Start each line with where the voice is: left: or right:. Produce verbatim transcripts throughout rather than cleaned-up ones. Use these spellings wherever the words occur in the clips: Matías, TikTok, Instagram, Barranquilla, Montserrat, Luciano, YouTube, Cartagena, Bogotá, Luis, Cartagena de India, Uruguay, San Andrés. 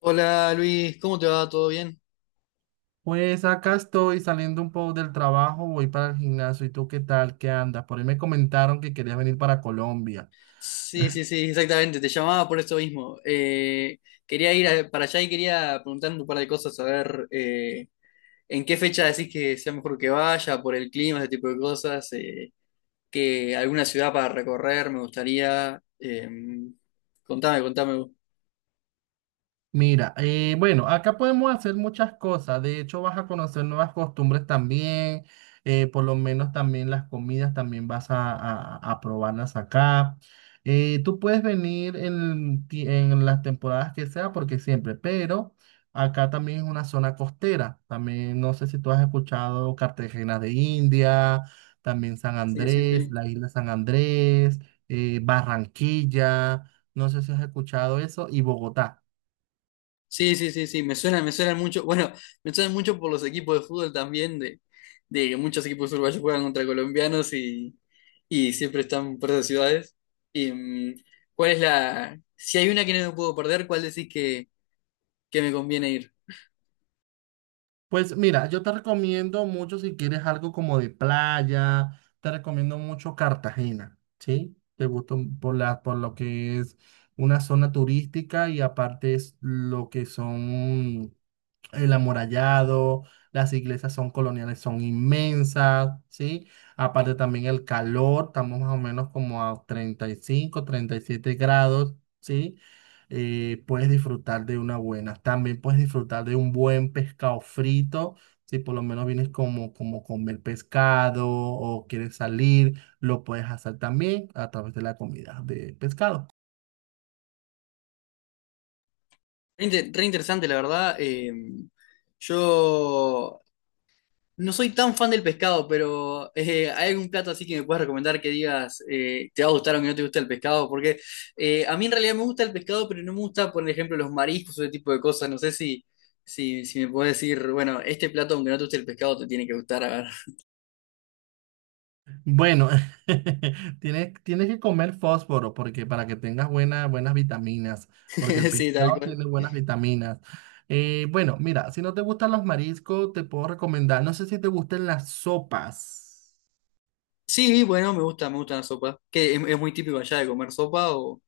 left: Hola Luis, ¿cómo te va? ¿Todo bien?
right: Pues acá estoy saliendo un poco del trabajo, voy para el gimnasio. ¿Y tú qué tal? ¿Qué andas? Por ahí me comentaron que querías venir para Colombia.
left: Sí, sí, sí, exactamente, te llamaba por eso mismo. Eh, quería ir a- para allá y quería preguntar un par de cosas, a ver, eh, ¿en qué fecha decís que sea mejor que vaya, por el clima, ese tipo de cosas? Eh, que alguna ciudad para recorrer me gustaría. Eh, contame, contame.
right: Mira, eh, bueno, acá podemos hacer muchas cosas. De hecho, vas a conocer nuevas costumbres también. Eh, por lo menos también las comidas también vas a, a- a probarlas acá. Eh, tú puedes venir en, ti- en las temporadas que sea, porque siempre, pero acá también es una zona costera. También no sé si tú has escuchado Cartagena de India, también San
left: Sí, sí,
right: Andrés,
left: sí.
right: la isla San Andrés, eh, Barranquilla. No sé si has escuchado eso y Bogotá.
left: Sí, sí, sí, sí, me suena, me suena mucho. Bueno, me suena mucho por los equipos de fútbol también, de, de que muchos equipos uruguayos juegan contra colombianos, y, y siempre están por esas ciudades. Y mm, ¿cuál es la, si hay una que no me puedo perder, cuál decís que, que me conviene ir?
right: Pues mira, yo te recomiendo mucho si quieres algo como de playa, te recomiendo mucho Cartagena, ¿sí? Te gusta un- por la, por lo que es una zona turística y aparte es lo que son el amurallado, las iglesias son coloniales, son inmensas, ¿sí? Aparte también el calor, estamos más o menos como a treinta treinta y cinco, treinta y siete grados, ¿sí? Eh, puedes disfrutar de una buena, también puedes disfrutar de un buen pescado frito. Si por lo menos vienes como, como comer pescado o quieres salir, lo puedes hacer también a través de la comida de pescado.
left: Re, inter- re interesante, la verdad. Eh, yo No soy tan fan del pescado, pero eh, ¿hay algún plato así que me puedas recomendar que digas, eh, te va a gustar, o que no te gusta el pescado? Porque eh, a mí en realidad me gusta el pescado, pero no me gusta, por ejemplo, los mariscos o ese tipo de cosas. No sé si, si, si me puedes decir, bueno, este plato, aunque no te guste el pescado, te tiene que gustar. A
right: Bueno, tienes, tienes que comer fósforo porque para que tengas buena- buenas vitaminas, porque el
left: ver, sí, tal
right: pescado
left: cual.
right: tiene buenas vitaminas. Eh, bueno, mira, si no te gustan los mariscos, te puedo recomendar, no sé si te gustan las sopas.
left: Sí, bueno, me gusta, me gusta la sopa. ¿Qué, es, es muy típico allá de comer sopa, o,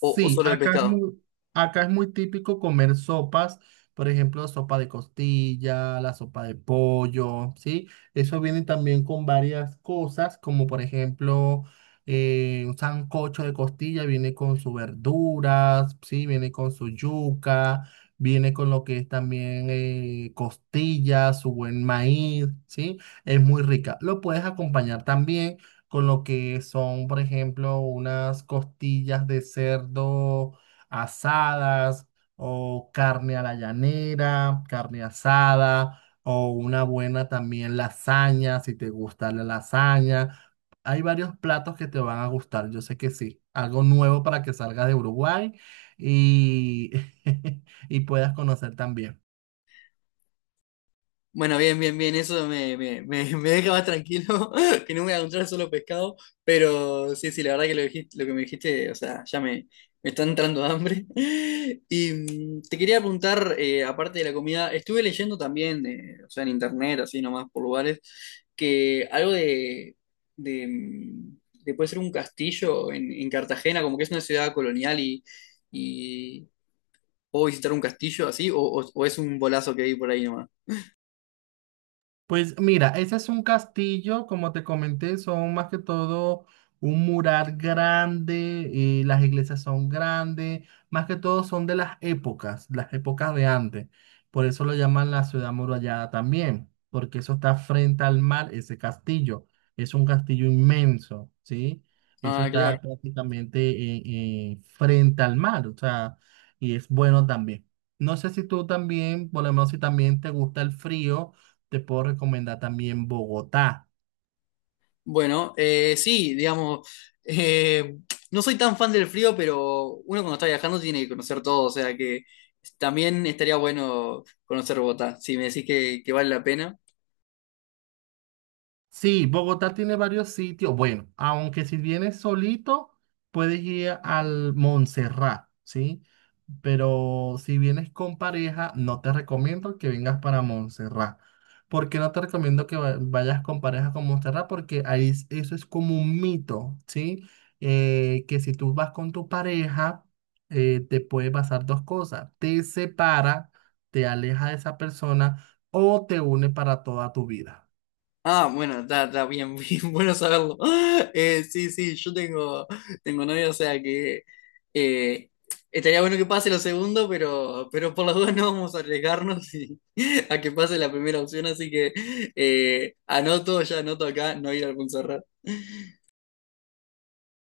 left: o, o solo de
right: acá es
left: pescado?
right: muy, acá es muy típico comer sopas, por ejemplo, sopa de costilla, la sopa de pollo, ¿sí? Eso viene también con varias cosas, como por ejemplo, eh, un sancocho de costilla viene con sus verduras, ¿sí? Viene con su yuca, viene con lo que es también eh, costilla, su buen maíz, ¿sí? Es muy rica. Lo puedes acompañar también con lo que son, por ejemplo, unas costillas de cerdo asadas o carne a la llanera, carne asada o una buena también lasaña, si te gusta la lasaña. Hay varios platos que te van a gustar, yo sé que sí. Algo nuevo para que salgas de Uruguay y, y puedas conocer también.
left: Bueno, bien, bien, bien, eso me, me, me, me deja más tranquilo, que no me voy a encontrar solo pescado, pero sí, sí, la verdad que lo, dijiste- lo que me dijiste, o sea, ya me, me está entrando hambre. Y mm, te quería preguntar, eh, aparte de la comida, estuve leyendo también, eh, o sea, en internet, así nomás por lugares, que algo de, de, mm, de, puede ser un castillo en, en Cartagena, como que es una ciudad colonial, y, y puedo visitar un castillo así, o, o o es un bolazo que hay por ahí nomás.
right: Pues mira, ese es un castillo, como te comenté, son más que todo un mural grande, eh, las iglesias son grandes, más que todo son de las épocas, las épocas de antes. Por eso lo llaman la ciudad murallada también, porque eso está frente al mar, ese castillo. Es un castillo inmenso, ¿sí? Eso
left: Ah,
right: está
left: claro.
right: prácticamente eh, eh, frente al mar, o sea, y es bueno también. No sé si tú también, por lo menos si también te gusta el frío. Te puedo recomendar también Bogotá.
left: Bueno, eh, sí, digamos, eh, no soy tan fan del frío, pero uno cuando está viajando tiene que conocer todo, o sea que también estaría bueno conocer Bogotá, si me decís que, que vale la pena.
right: Sí, Bogotá tiene varios sitios. Bueno, aunque si vienes solito, puedes ir al Montserrat, ¿sí? Pero si vienes con pareja, no te recomiendo que vengas para Montserrat. ¿Por qué no te recomiendo que va- vayas con pareja con Montserrat? Porque ahí es- eso es como un mito, ¿sí? Eh, que si tú vas con tu pareja, eh, te puede pasar dos cosas. Te separa, te aleja de esa persona o te une para toda tu vida.
left: Ah, bueno, está, está bien, bien, bueno saberlo. Eh, sí, sí, yo tengo, tengo novia, o sea que eh, estaría bueno que pase lo segundo, pero, pero por las dudas no vamos a arriesgarnos y- a que pase la primera opción, así que eh, anoto, ya anoto acá, no ir al Montserrat.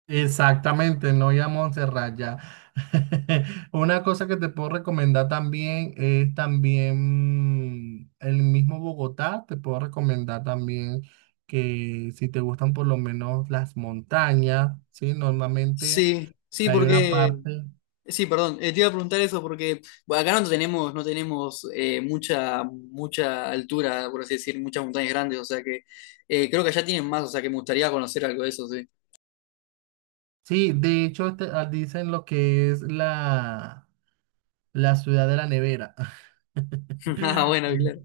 right: Exactamente, no ir a Montserrat ya. Una cosa que te puedo recomendar también es también mm, el mismo Bogotá, te puedo recomendar también que si te gustan por lo menos las montañas, ¿sí? Normalmente
left: Sí, sí,
right: hay una
left: porque,
right: parte,
left: sí, perdón, eh, te iba a preguntar eso porque bueno, acá no tenemos, no tenemos eh, mucha, mucha altura, por así decir, muchas montañas grandes, o sea que eh, creo que allá tienen más, o sea que me gustaría conocer algo de eso, sí.
right: sí, de hecho este- ah, dicen lo que es la, la ciudad de la nevera.
left: Ah, bueno, claro.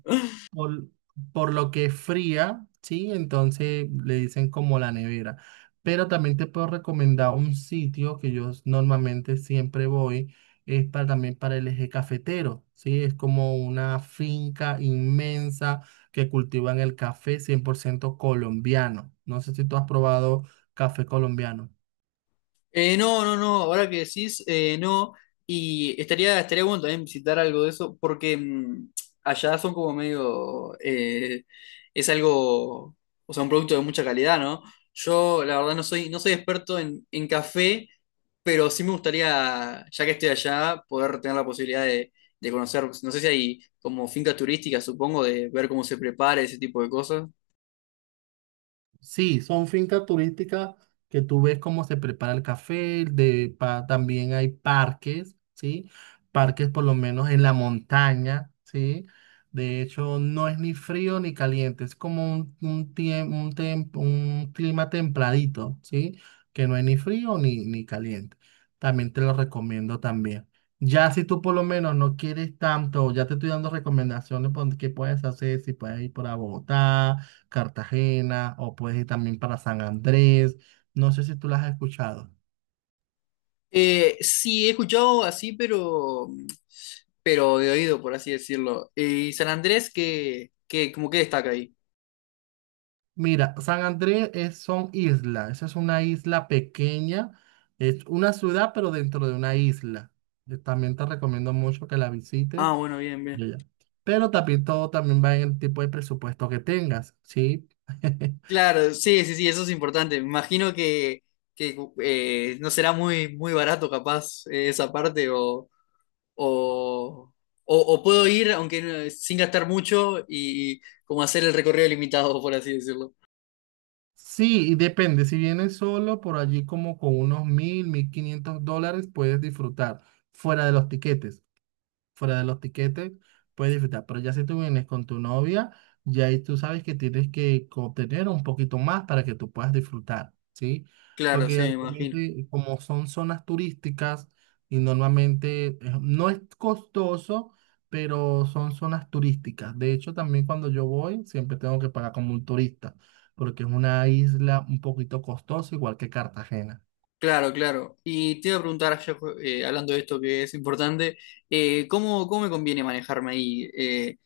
right: por, por lo que es fría, ¿sí? Entonces le dicen como la nevera. Pero también te puedo recomendar un sitio que yo normalmente siempre voy, es para, también para el eje cafetero, ¿sí? Es como una finca inmensa que cultivan el café cien por ciento colombiano. No sé si tú has probado café colombiano.
left: Eh, no, no, no, ahora que decís, eh, no, y estaría, estaría bueno también visitar algo de eso, porque mm, allá son como medio, eh, es algo, o sea, un producto de mucha calidad, ¿no? Yo, la verdad, no soy, no soy experto en, en café, pero sí me gustaría, ya que estoy allá, poder tener la posibilidad de, de conocer. No sé si hay como fincas turísticas, supongo, de ver cómo se prepara ese tipo de cosas.
right: Sí, son fincas turísticas que tú ves cómo se prepara el café, de, pa- también hay parques, ¿sí? Parques por lo menos en la montaña, ¿sí? De hecho, no es ni frío ni caliente, es como un, un, tiem- un, tem- un clima templadito, ¿sí? Que no es ni frío ni, ni caliente. También te lo recomiendo también. Ya si tú por lo menos no quieres tanto, ya te estoy dando recomendaciones por qué puedes hacer, si puedes ir por a Bogotá Cartagena o puedes ir también para San Andrés. No sé si tú las has escuchado.
left: Eh, sí, he escuchado así, pero, pero de oído, por así decirlo. Eh, ¿Y San Andrés qué, qué, como que destaca ahí?
right: Mira, San Andrés es, son islas. Esa es una isla pequeña. Es una ciudad, pero dentro de una isla. Eh, También te recomiendo mucho que la
left: Ah,
right: visites.
left: bueno, bien, bien.
right: Ya. Pero también todo también va en el tipo de presupuesto que tengas, ¿sí?
left: Claro, sí, sí, sí, eso es importante. Me imagino que, que eh, no será muy, muy barato capaz, eh, esa parte, o, o, o, o puedo ir, aunque no- sin gastar mucho, y, y como hacer el recorrido limitado, por así decirlo.
right: Sí, y depende. Si vienes solo por allí como con unos mil, mil quinientos dólares, puedes disfrutar fuera de los tiquetes. Fuera de los tiquetes, puedes disfrutar. Pero ya si tú vienes con tu novia, ya ahí tú sabes que tienes que obtener un poquito más para que tú puedas disfrutar, ¿sí?
left: Claro,
right: Porque
left: sí, me imagino.
right: actualmente, como son zonas turísticas y normalmente eh, no es costoso, pero son zonas turísticas. De hecho, también cuando yo voy, siempre tengo que pagar como un turista, porque es una isla un poquito costosa, igual que Cartagena.
left: Claro, claro. Y te iba a preguntar, ya, eh, hablando de esto que es importante, eh, ¿cómo, cómo me conviene manejarme ahí? Eh,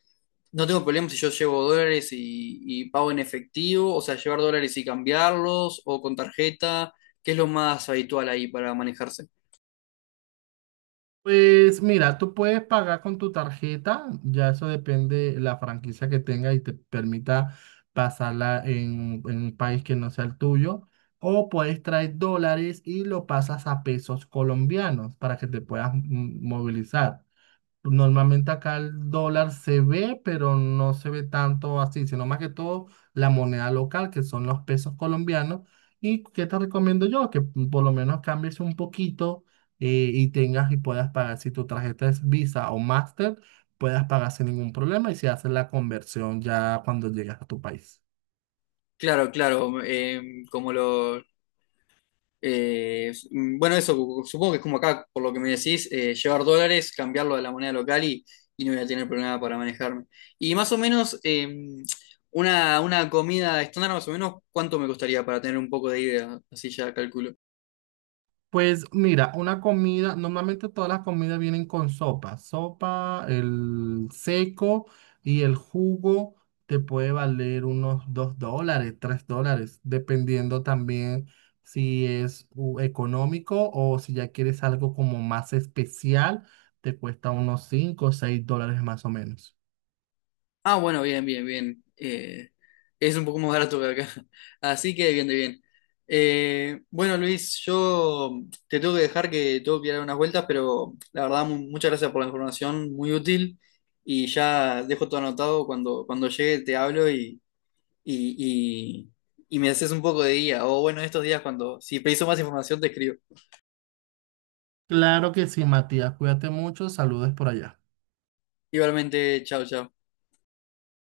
left: No tengo problema si yo llevo dólares y, y pago en efectivo, o sea, llevar dólares y cambiarlos, o con tarjeta. ¿Qué es lo más habitual ahí para manejarse?
right: Pues mira, tú puedes pagar con tu tarjeta, ya eso depende de la franquicia que tenga y te permita pasarla en, en un país que no sea el tuyo, o puedes traer dólares y lo pasas a pesos colombianos para que te puedas mm, movilizar. Normalmente acá el dólar se ve, pero no se ve tanto así, sino más que todo la moneda local, que son los pesos colombianos. ¿Y qué te recomiendo yo? Que por lo menos cambies un poquito eh, y tengas y puedas pagar. Si tu tarjeta es Visa o Master, puedas pagar sin ningún problema y se hace la conversión ya cuando llegas a tu país.
left: Claro, claro, eh, como lo, eh, mm, bueno, eso supongo que es como acá, por lo que me decís, eh, llevar dólares, cambiarlo a la moneda local, y, y no voy a tener problema para manejarme. Y más o menos, eh, una, una comida estándar, más o menos, ¿cuánto me costaría para tener un poco de idea? Así ya calculo.
right: Pues mira, una comida, normalmente todas las comidas vienen con sopa. Sopa, el seco y el jugo te puede valer unos dos dólares, tres dólares, dependiendo también si es u- económico o si ya quieres algo como más especial, te cuesta unos cinco o seis dólares más o menos.
left: Ah, bueno, bien, bien, bien. Eh, es un poco más barato que acá. Así que bien, de bien. Eh, bueno, Luis, yo te tengo que dejar que tengo que ir a dar unas vueltas, pero la verdad, mu- muchas gracias por la información, muy útil. Y ya dejo todo anotado. Cuando, cuando llegue te hablo, y, y, y, y me haces un poco de guía. O bueno, estos días cuando, si preciso más información, te escribo.
right: Claro que sí, Matías, cuídate mucho, saludos por allá.
left: Igualmente, chao, chao.